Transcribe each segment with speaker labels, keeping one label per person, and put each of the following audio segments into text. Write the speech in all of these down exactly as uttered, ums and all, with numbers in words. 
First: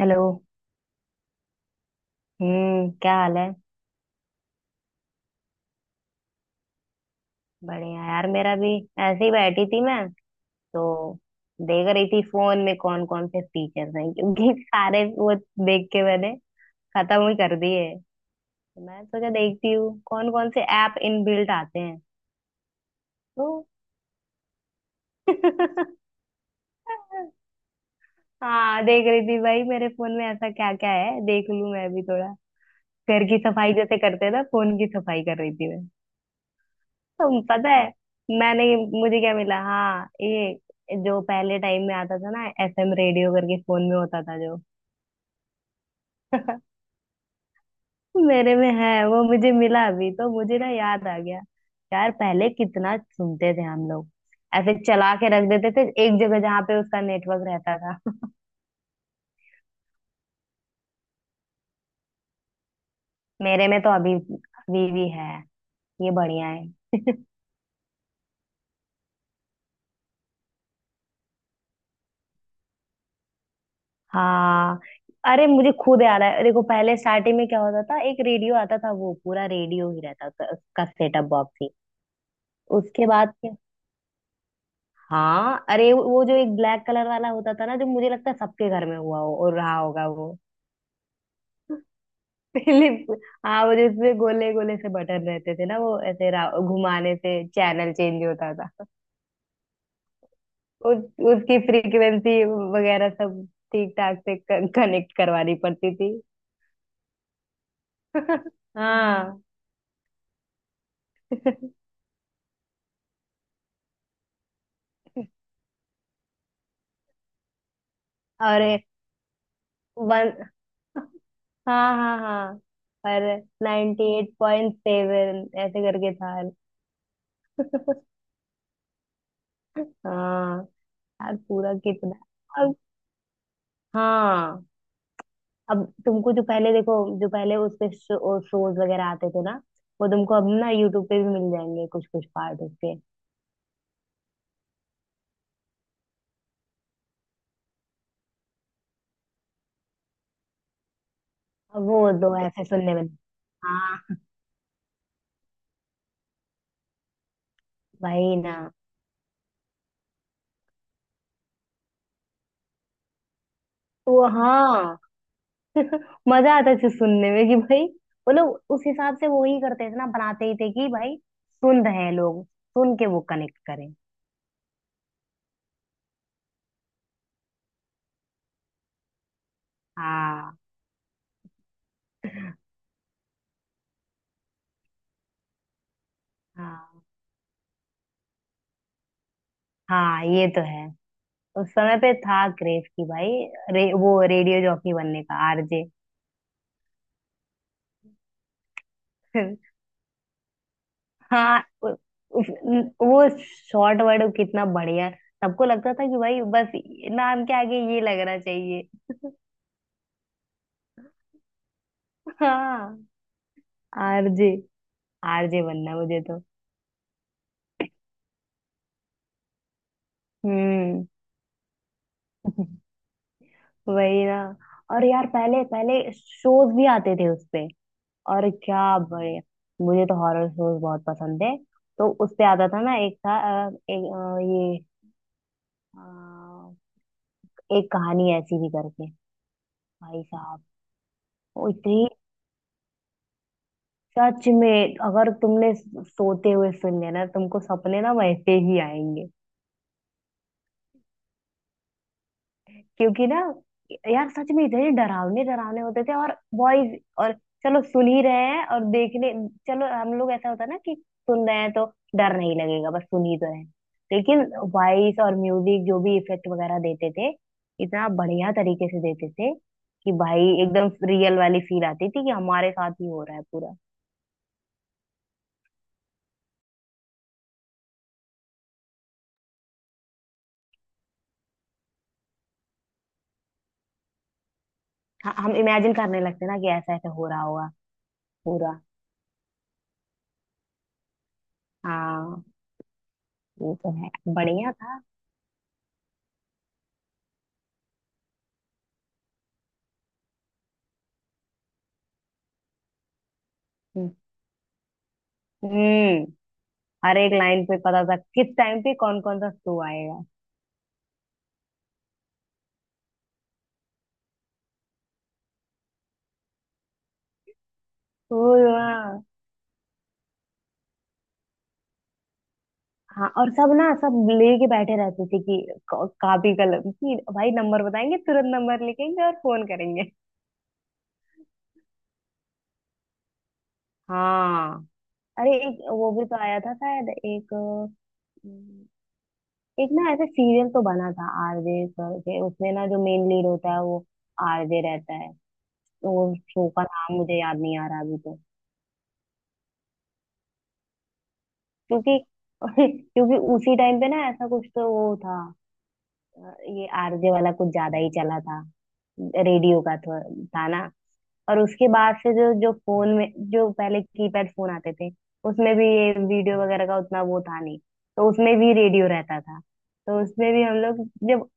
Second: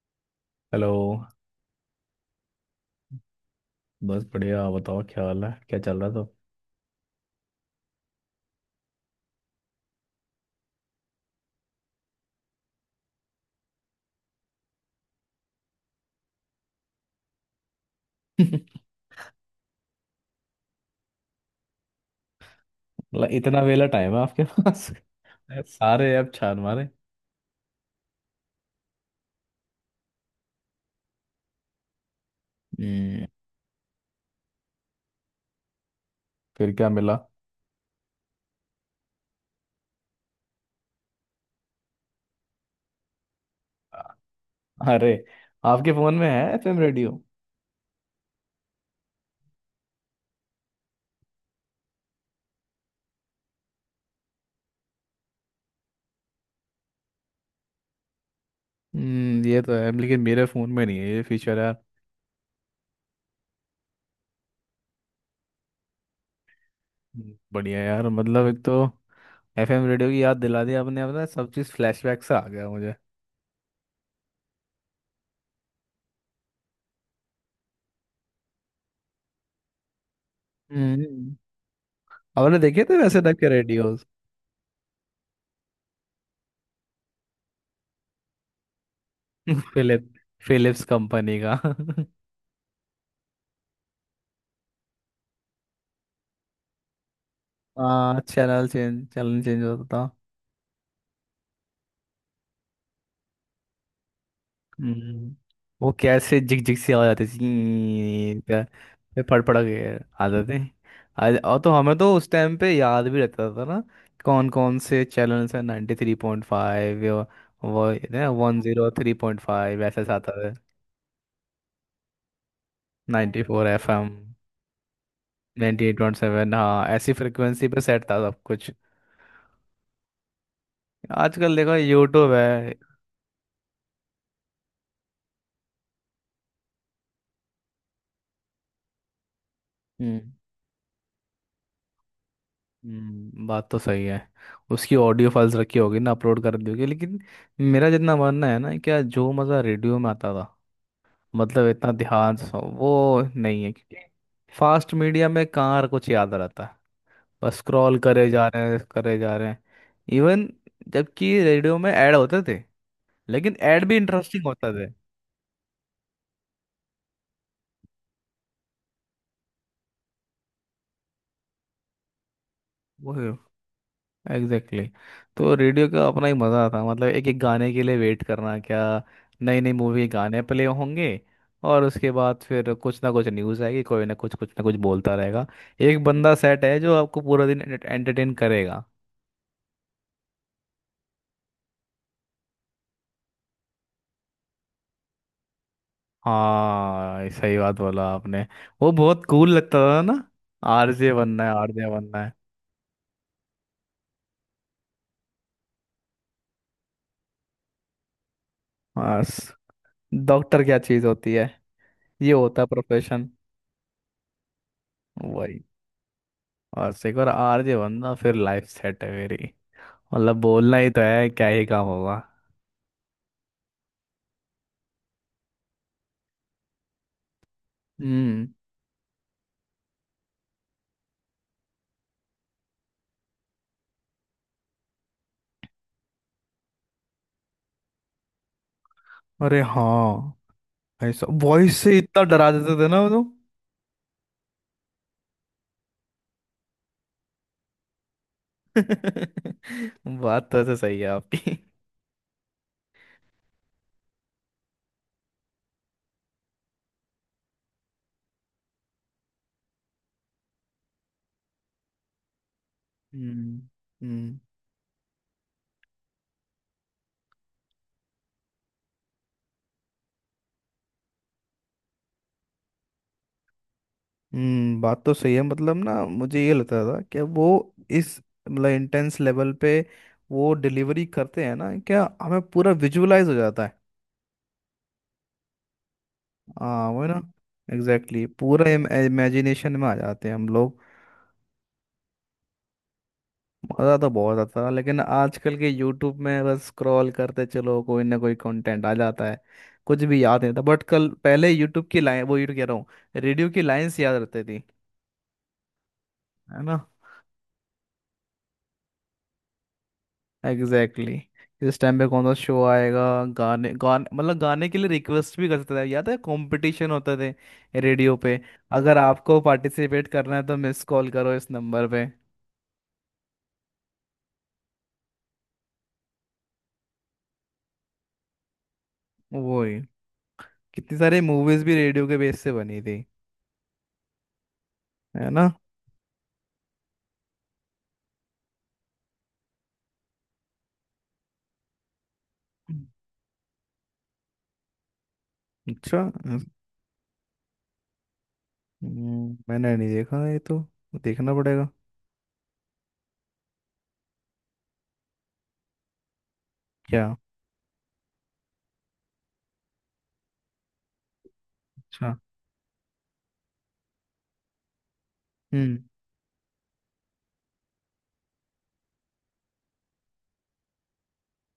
Speaker 1: Hello.
Speaker 2: Hello.
Speaker 1: हम्म क्या हाल है।
Speaker 2: बस बढ़िया, बताओ क्या हाल है, क्या चल रहा था?
Speaker 1: बढ़िया यार मेरा भी। ऐसे ही बैठी थी मैं। तो देख रही थी फोन में कौन कौन से फीचर्स हैं क्योंकि सारे वो देख के मैंने खत्म ही कर दिए। तो मैं सोचा देखती हूँ कौन कौन से ऐप इनबिल्ट आते हैं।
Speaker 2: मतलब इतना
Speaker 1: तो
Speaker 2: वेला टाइम है आपके पास? सारे ऐप छान मारे।
Speaker 1: हाँ देख रही थी भाई मेरे फोन में ऐसा क्या क्या है देख लूँ मैं भी थोड़ा। घर
Speaker 2: हम्म।
Speaker 1: की सफाई जैसे करते हैं ना फोन की सफाई कर रही थी।
Speaker 2: फिर क्या मिला?
Speaker 1: तुम पता है मैंने मुझे क्या मिला। हाँ ये जो पहले टाइम में आता था ना एफएम रेडियो करके फोन में होता था जो।
Speaker 2: अरे, आपके फोन में है एफएम रेडियो?
Speaker 1: मेरे में है वो मुझे मिला अभी तो मुझे ना याद आ गया। यार पहले कितना सुनते थे हम लोग। ऐसे चला के रख देते थे एक जगह जहाँ पे उसका नेटवर्क रहता था।
Speaker 2: हम्म, ये तो है लेकिन मेरे फोन में नहीं है ये फीचर यार।
Speaker 1: मेरे में तो अभी अभी भी है। ये बढ़िया है।
Speaker 2: हम्म, बढ़िया यार, मतलब एक तो एफएम रेडियो की याद दिला दी आपने, अपना सब चीज़ फ्लैशबैक से आ गया मुझे।
Speaker 1: हाँ अरे मुझे खुद याद है। देखो पहले स्टार्टिंग में क्या होता था एक रेडियो आता था वो पूरा रेडियो ही रहता था उसका सेटअप
Speaker 2: हम्म।
Speaker 1: बॉक्स ही।
Speaker 2: आपने देखे थे
Speaker 1: उसके
Speaker 2: वैसे
Speaker 1: बाद
Speaker 2: टाइप के
Speaker 1: क्या।
Speaker 2: रेडियोस?
Speaker 1: हाँ अरे वो जो एक ब्लैक कलर वाला होता था ना जो मुझे लगता है सबके घर में हुआ हो और रहा होगा
Speaker 2: फिलिप
Speaker 1: वो।
Speaker 2: फिलिप्स कंपनी का
Speaker 1: पहले हाँ वो जिसमें गोले गोले से बटन रहते थे ना वो ऐसे रा- घुमाने से चैनल
Speaker 2: हाँ,
Speaker 1: चेंज होता
Speaker 2: चैनल
Speaker 1: था।
Speaker 2: चेंज चैनल चेंज होता था।
Speaker 1: उस उसकी फ्रीक्वेंसी वगैरह सब ठीक ठाक से कनेक्ट
Speaker 2: हम्म,
Speaker 1: करवानी
Speaker 2: वो
Speaker 1: पड़ती थी।
Speaker 2: कैसे झिक झिक सी आवाज आती थी क्या? फिर फड़
Speaker 1: हाँ
Speaker 2: फड़ के आ जाते। आज और तो हमें तो उस टाइम पे याद भी रहता था ना कौन कौन से चैनल्स हैं। नाइन्टी थ्री पॉइंट फाइव, वो वन
Speaker 1: अरे
Speaker 2: जीरो थ्री पॉइंट फाइव ऐसे से आता
Speaker 1: वन
Speaker 2: है।
Speaker 1: हाँ हाँ हाँ और
Speaker 2: ninety four F
Speaker 1: ninety
Speaker 2: M
Speaker 1: eight point seven ऐसे
Speaker 2: नाइन्टी एट
Speaker 1: करके
Speaker 2: पॉइंट
Speaker 1: था।
Speaker 2: सेवन हाँ ऐसी फ्रिक्वेंसी पे सेट था सब कुछ।
Speaker 1: हाँ यार
Speaker 2: आजकल
Speaker 1: पूरा
Speaker 2: देखो यूट्यूब
Speaker 1: कितना
Speaker 2: है।
Speaker 1: अब। हाँ अब तुमको जो पहले देखो जो पहले उस पे शो, शोज वगैरह आते थे ना। वो
Speaker 2: हम्म।
Speaker 1: तुमको अब ना यूट्यूब पे भी मिल जाएंगे कुछ कुछ पार्ट उसके।
Speaker 2: हम्म, बात तो सही है। उसकी ऑडियो फाइल्स रखी होगी ना, अपलोड कर दी होगी, लेकिन मेरा जितना मानना है ना क्या, जो मज़ा रेडियो में आता था, मतलब
Speaker 1: अब
Speaker 2: इतना
Speaker 1: वो दो
Speaker 2: ध्यान से सुनो,
Speaker 1: ऐसे सुनने में।
Speaker 2: वो नहीं है, क्योंकि
Speaker 1: हाँ
Speaker 2: फास्ट मीडिया में कहाँ कुछ याद रहता है, बस स्क्रॉल करे
Speaker 1: भाई
Speaker 2: जा
Speaker 1: ना
Speaker 2: रहे हैं, करे जा रहे हैं। इवन जबकि रेडियो में ऐड होते थे, लेकिन ऐड भी
Speaker 1: वो
Speaker 2: इंटरेस्टिंग होता
Speaker 1: हाँ। मजा आता था सुनने में कि भाई वो लोग उस हिसाब से वो ही करते थे ना बनाते ही थे कि भाई सुन रहे हैं लोग सुन के वो
Speaker 2: थे।
Speaker 1: कनेक्ट करें।
Speaker 2: Exactly exactly। तो रेडियो का अपना ही मज़ा था, मतलब एक एक गाने के लिए वेट करना, क्या नई नई मूवी के गाने
Speaker 1: हाँ
Speaker 2: प्ले होंगे, और उसके बाद फिर कुछ ना कुछ न्यूज़ आएगी, कोई ना कुछ कुछ ना कुछ बोलता रहेगा। एक बंदा सेट है जो
Speaker 1: हाँ
Speaker 2: आपको पूरा दिन एंटरटेन करेगा।
Speaker 1: हाँ ये तो है। उस समय पे था क्रेज की भाई रे, वो रेडियो जॉकी बनने का आरजे।
Speaker 2: हाँ, सही बात बोला आपने, वो बहुत कूल लगता था ना। आरजे बनना है,
Speaker 1: हाँ उ,
Speaker 2: आरजे बनना है।
Speaker 1: उस, न- वो शॉर्ट वर्ड कितना बढ़िया। सबको लगता था कि भाई बस नाम के आगे ये लगना चाहिए।
Speaker 2: बस, डॉक्टर क्या चीज़ होती है, ये होता है
Speaker 1: हाँ
Speaker 2: प्रोफेशन।
Speaker 1: आरजे।
Speaker 2: वही,
Speaker 1: आरजे बनना है मुझे तो।
Speaker 2: बस एक बार आरजे बनना, फिर लाइफ सेट है मेरी। मतलब बोलना ही तो
Speaker 1: हम्म
Speaker 2: है, क्या ही काम होगा।
Speaker 1: वही ना। और यार पहले पहले शोज भी आते थे उसपे।
Speaker 2: हम्म।
Speaker 1: और क्या बढ़िया। मुझे तो हॉरर शोज बहुत पसंद थे। तो उसपे आता था ना एक था अ, एक अ, ये एक कहानी ऐसी भी करके।
Speaker 2: अरे
Speaker 1: भाई
Speaker 2: हाँ,
Speaker 1: साहब।
Speaker 2: ऐसा
Speaker 1: वो
Speaker 2: वॉइस से
Speaker 1: इतनी
Speaker 2: इतना डरा देते थे ना वो तो।
Speaker 1: सच में अगर तुमने सोते हुए सुन लिया ना तुमको सपने ना वैसे ही आएंगे।
Speaker 2: बात तो ऐसे सही है आपकी।
Speaker 1: क्योंकि ना यार सच में इतने डरावने डरावने होते थे और वॉइस और चलो सुन ही रहे हैं और देखने चलो हम लोग ऐसा होता है ना कि सुन रहे हैं तो डर नहीं लगेगा बस सुन ही तो
Speaker 2: हम्म।
Speaker 1: रहे हैं।
Speaker 2: हम्म।
Speaker 1: लेकिन वॉइस और म्यूजिक जो भी इफेक्ट वगैरह देते थे इतना बढ़िया तरीके से देते थे कि भाई एकदम रियल वाली फील आती थी कि हमारे साथ ही हो रहा है पूरा।
Speaker 2: हम्म, बात तो सही है, मतलब ना मुझे ये लगता था कि वो इस मतलब इंटेंस लेवल पे वो डिलीवरी करते हैं ना क्या, हमें पूरा विजुअलाइज हो जाता है।
Speaker 1: हाँ, हम इमेजिन करने लगते हैं ना कि
Speaker 2: हाँ
Speaker 1: ऐसा
Speaker 2: वो है
Speaker 1: ऐसा
Speaker 2: ना,
Speaker 1: हो रहा होगा
Speaker 2: एग्जैक्टली exactly, पूरा
Speaker 1: पूरा।
Speaker 2: इमेजिनेशन में आ जाते हैं हम लोग।
Speaker 1: हाँ ये तो
Speaker 2: मज़ा तो
Speaker 1: है।
Speaker 2: बहुत आता था,
Speaker 1: बढ़िया
Speaker 2: लेकिन
Speaker 1: था।
Speaker 2: आजकल के यूट्यूब में बस स्क्रॉल करते चलो, कोई ना कोई कंटेंट आ जाता है, कुछ भी याद नहीं। था बट कल पहले यूट्यूब की लाइन, वो यूट्यूब कह रहा हूँ, रेडियो की लाइंस
Speaker 1: हम्म
Speaker 2: याद रहती थी,
Speaker 1: हम्म,
Speaker 2: है ना।
Speaker 1: हर एक लाइन पे पता था किस टाइम पे कौन कौन सा शो आएगा।
Speaker 2: Exactly exactly। इस टाइम पे कौन सा शो आएगा, गाने गाने, मतलब गाने के लिए रिक्वेस्ट भी करते थे, याद है कंपटीशन होते थे रेडियो पे,
Speaker 1: वो,
Speaker 2: अगर
Speaker 1: हाँ।
Speaker 2: आपको पार्टिसिपेट करना है तो मिस कॉल करो इस नंबर पे।
Speaker 1: हाँ, और सब ना सब लेके बैठे रहते थे कि क- कॉपी कलम कि भाई नंबर बताएंगे तुरंत नंबर लिखेंगे और फोन
Speaker 2: वही,
Speaker 1: करेंगे।
Speaker 2: कितनी सारी मूवीज भी रेडियो के बेस से बनी थी,
Speaker 1: हाँ
Speaker 2: है ना।
Speaker 1: अरे एक वो भी तो आया था शायद एक अम, एक ना ऐसे सीरियल तो बना था आरजे करके उसमें ना जो मेन लीड होता है वो आरजे रहता है।
Speaker 2: अच्छा।
Speaker 1: वो शो का नाम मुझे याद नहीं आ रहा अभी तो।
Speaker 2: हम्म, मैंने नहीं देखा ये तो, देखना पड़ेगा।
Speaker 1: क्योंकि क्योंकि उसी टाइम पे ना ऐसा कुछ तो वो था। अ, ये
Speaker 2: क्या
Speaker 1: आरजे वाला कुछ ज्यादा ही चला था रेडियो का तो था ना। और उसके
Speaker 2: अच्छा।
Speaker 1: बाद से जो जो फोन में जो पहले कीपैड फोन आते थे उसमें
Speaker 2: हम्म।
Speaker 1: भी ये वीडियो वगैरह का उतना वो था नहीं। तो उसमें भी रेडियो रहता था तो उसमें भी हम लोग जब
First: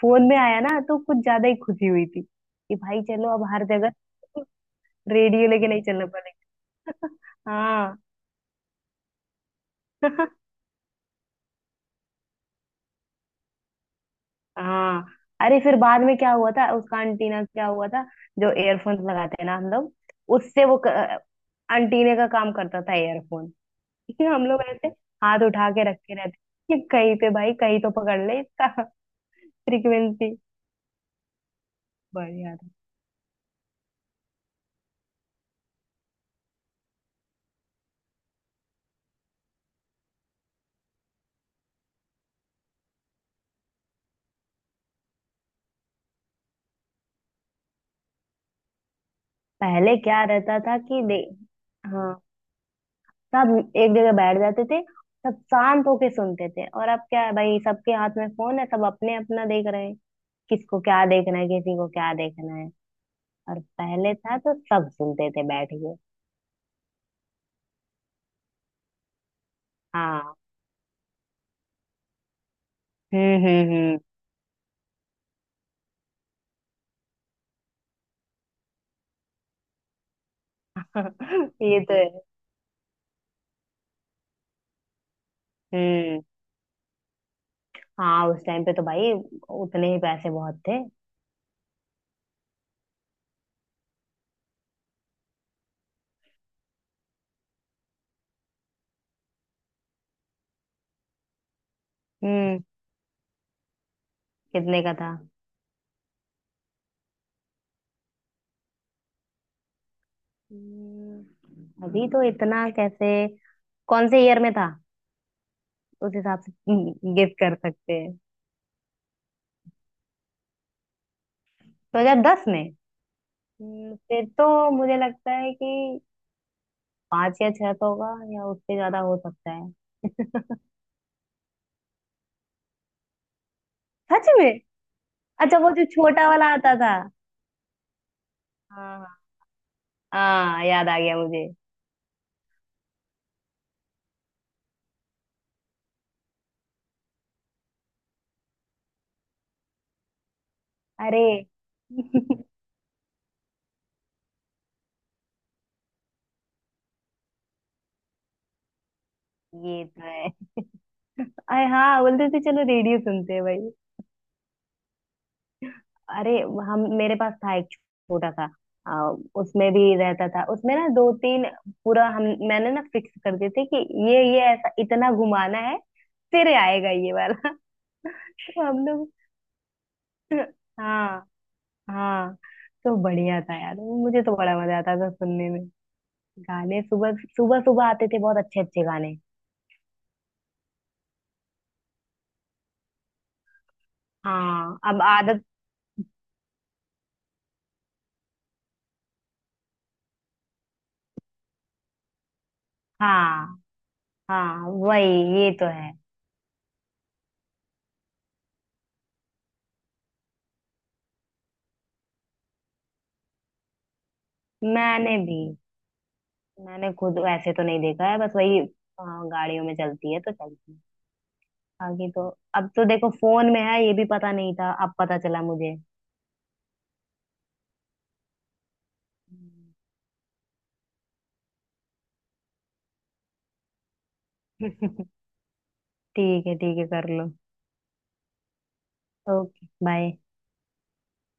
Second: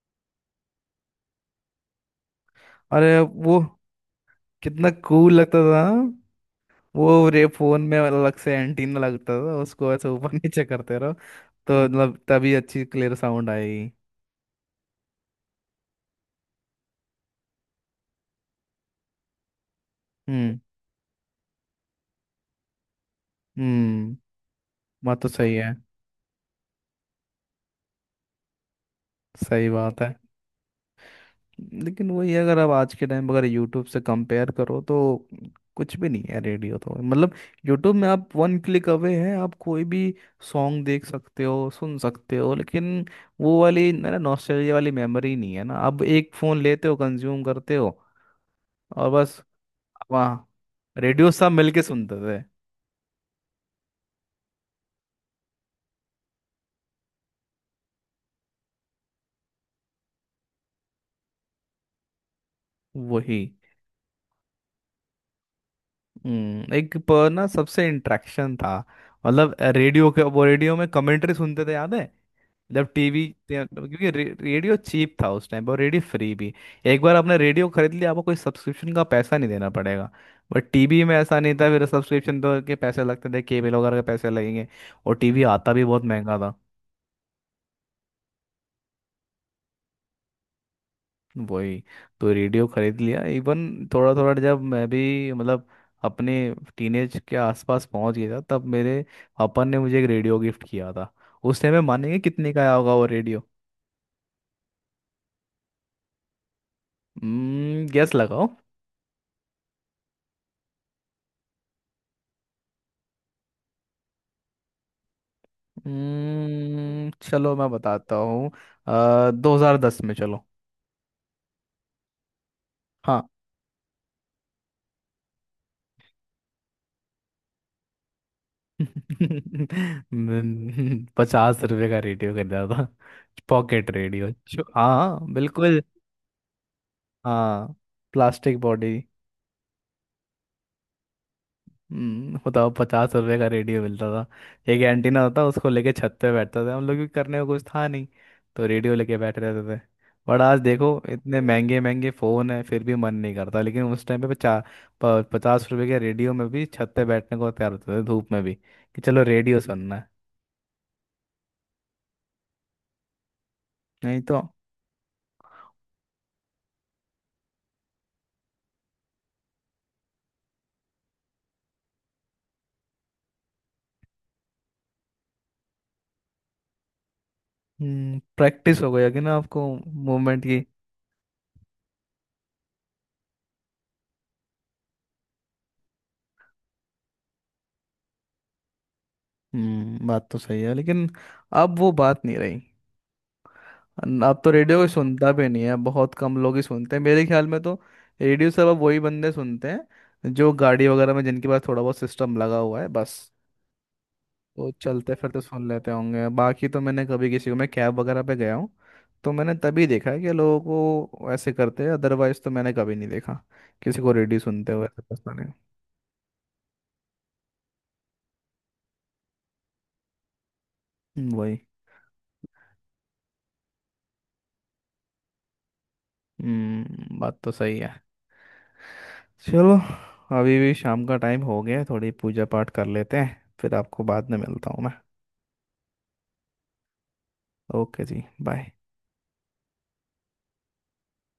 Speaker 1: फोन में आया ना तो कुछ ज्यादा ही खुशी हुई थी कि भाई
Speaker 2: अरे
Speaker 1: चलो अब
Speaker 2: वो
Speaker 1: हर जगह।
Speaker 2: कितना कूल
Speaker 1: रेडियो
Speaker 2: लगता
Speaker 1: लेके नहीं
Speaker 2: था
Speaker 1: चलना
Speaker 2: ना?
Speaker 1: पड़ेगा।
Speaker 2: वो रे फोन में
Speaker 1: हाँ
Speaker 2: अलग से एंटीना लगता था, उसको ऐसे ऊपर नीचे करते रहो तो मतलब तभी अच्छी क्लियर साउंड आएगी।
Speaker 1: हाँ अरे फिर बाद में क्या हुआ था उसका अंटीना क्या हुआ था जो एयरफोन लगाते हैं ना हम लोग
Speaker 2: हम्म।
Speaker 1: उससे वो क- अंटीने का काम करता था एयरफोन।
Speaker 2: हम्म,
Speaker 1: हम लोग ऐसे
Speaker 2: बात तो
Speaker 1: हाथ
Speaker 2: सही
Speaker 1: उठा
Speaker 2: है।
Speaker 1: के रखे रहते कि कहीं पे भाई कहीं तो पकड़ ले इसका
Speaker 2: सही बात है,
Speaker 1: फ्रीक्वेंसी।
Speaker 2: लेकिन वही है,
Speaker 1: बढ़िया
Speaker 2: अगर
Speaker 1: था।
Speaker 2: आप आज के टाइम अगर यूट्यूब से कंपेयर करो तो कुछ भी नहीं है रेडियो तो, मतलब यूट्यूब में आप वन क्लिक अवे हैं, आप कोई भी सॉन्ग देख सकते हो, सुन सकते हो, लेकिन वो वाली मेरा नॉस्टैल्जिया वाली मेमोरी नहीं है ना, अब एक फ़ोन लेते हो, कंज्यूम करते हो, और बस।
Speaker 1: पहले क्या
Speaker 2: वहाँ
Speaker 1: रहता था कि दे
Speaker 2: रेडियो सब मिलके
Speaker 1: हाँ
Speaker 2: सुनते थे।
Speaker 1: सब एक जगह बैठ जाते थे। सब शांत होके सुनते थे और अब क्या है भाई सबके हाथ में फोन है सब अपने अपना देख रहे हैं। किसको क्या देखना है किसी को क्या देखना है।
Speaker 2: वही।
Speaker 1: और पहले था तो सब सुनते थे बैठ के।
Speaker 2: हम्म, एक पर ना सबसे इंटरेक्शन था, मतलब रेडियो के
Speaker 1: हाँ
Speaker 2: वो रेडियो में कमेंट्री सुनते थे, याद है, जब टीवी
Speaker 1: हम्म हम्म
Speaker 2: क्योंकि रे, रेडियो चीप था उस टाइम पर, और रेडियो फ्री भी। एक बार आपने रेडियो खरीद लिया, आपको कोई सब्सक्रिप्शन का पैसा नहीं देना पड़ेगा, बट टीवी में ऐसा
Speaker 1: हम्म
Speaker 2: नहीं था,
Speaker 1: ये
Speaker 2: फिर
Speaker 1: तो है।
Speaker 2: सब्सक्रिप्शन तो के पैसे लगते थे, केबल वगैरह के पैसे लगेंगे। और टीवी आता भी बहुत
Speaker 1: हम्म
Speaker 2: महंगा था।
Speaker 1: हाँ उस टाइम पे तो भाई उतने ही पैसे बहुत थे।
Speaker 2: वही, तो रेडियो खरीद लिया। इवन थोड़ा थोड़ा जब मैं भी मतलब अपने टीनेज के आसपास पहुंच गया था, तब मेरे पापा ने मुझे एक रेडियो गिफ्ट किया था। उस टाइम में मानेंगे कितने
Speaker 1: हम्म
Speaker 2: का आया होगा वो रेडियो।
Speaker 1: कितने का था।
Speaker 2: हम्म, गेस लगाओ।
Speaker 1: हम्म। अभी तो इतना कैसे कौन से ईयर में था उस हिसाब से
Speaker 2: हम्म,
Speaker 1: गेस
Speaker 2: चलो
Speaker 1: कर
Speaker 2: मैं
Speaker 1: सकते
Speaker 2: बताता
Speaker 1: हैं।
Speaker 2: हूँ, दो हजार दस में, चलो।
Speaker 1: दो हजार दस में।
Speaker 2: हाँ।
Speaker 1: हम्म, फिर तो मुझे लगता है कि पांच या छह तो होगा या उससे ज्यादा हो सकता है।
Speaker 2: पचास रुपए का रेडियो खरीदा था, पॉकेट
Speaker 1: सच
Speaker 2: रेडियो।
Speaker 1: में।
Speaker 2: हाँ
Speaker 1: अच्छा वो
Speaker 2: बिल्कुल।
Speaker 1: जो छोटा वाला आता था।
Speaker 2: हाँ, प्लास्टिक बॉडी।
Speaker 1: हाँ हाँ याद आ गया मुझे।
Speaker 2: हम्म, बताओ, पचास रुपए का रेडियो मिलता था। एक एंटीना होता, उसको लेके छत पे बैठता था, हम लोग भी करने को कुछ था नहीं तो रेडियो लेके बैठ रहते थे। बट आज देखो
Speaker 1: अरे
Speaker 2: इतने महंगे महंगे फ़ोन है फिर भी मन नहीं करता, लेकिन उस टाइम पे पचा, प, पचास रुपए के रेडियो में भी छत पे बैठने को तैयार होते थे, धूप में भी, कि चलो रेडियो
Speaker 1: ये
Speaker 2: सुनना
Speaker 1: तो
Speaker 2: है।
Speaker 1: है। अरे हाँ बोलते थे चलो रेडियो सुनते हैं भाई।
Speaker 2: नहीं तो।
Speaker 1: अरे हम मेरे पास था एक छोटा सा आ, उसमें भी रहता था। उसमें ना दो तीन पूरा हम मैंने ना फिक्स कर दिए थे कि ये ये ऐसा इतना घुमाना है फिर आएगा ये वाला।
Speaker 2: हम्म,
Speaker 1: तो
Speaker 2: प्रैक्टिस
Speaker 1: हम
Speaker 2: हो
Speaker 1: लोग
Speaker 2: गया कि ना आपको, मूवमेंट की।
Speaker 1: हाँ हाँ। तो बढ़िया था यार मुझे तो बड़ा मजा आता था सुनने में। गाने सुबह सुबह सुबह आते थे बहुत अच्छे अच्छे गाने।
Speaker 2: हम्म, बात तो सही है, लेकिन अब वो बात नहीं रही। न- अब तो रेडियो
Speaker 1: हाँ
Speaker 2: कोई
Speaker 1: अब
Speaker 2: सुनता
Speaker 1: आदत।
Speaker 2: भी नहीं है, बहुत कम लोग ही सुनते हैं मेरे ख्याल में तो। रेडियो सब अब वही बंदे सुनते हैं जो गाड़ी वगैरह में, जिनके पास थोड़ा बहुत सिस्टम लगा हुआ है बस।
Speaker 1: हाँ हाँ
Speaker 2: वो
Speaker 1: वही
Speaker 2: चलते फिरते
Speaker 1: ये तो
Speaker 2: सुन
Speaker 1: है।
Speaker 2: लेते होंगे, बाकी तो मैंने कभी किसी को, मैं कैब वगैरह पे गया हूँ तो मैंने तभी देखा है कि लोगों को ऐसे करते हैं, अदरवाइज तो मैंने कभी नहीं देखा किसी को रेडियो सुनते हुए ऐसे,
Speaker 1: मैंने
Speaker 2: पता
Speaker 1: भी
Speaker 2: नहीं।
Speaker 1: मैंने खुद ऐसे तो नहीं देखा है बस वही। हाँ, गाड़ियों में चलती है तो चलती है।
Speaker 2: हम्म, वही।
Speaker 1: बाकी तो अब तो देखो फोन में है ये भी पता नहीं था अब पता चला मुझे।
Speaker 2: हम्म, बात तो सही है।
Speaker 1: हम्म।
Speaker 2: चलो, अभी भी शाम का टाइम हो गया है, थोड़ी पूजा पाठ कर लेते हैं, फिर आपको बाद में मिलता हूँ मैं।
Speaker 1: ठीक है ठीक है कर लो।
Speaker 2: ओके जी, बाय।
Speaker 1: Okay bye.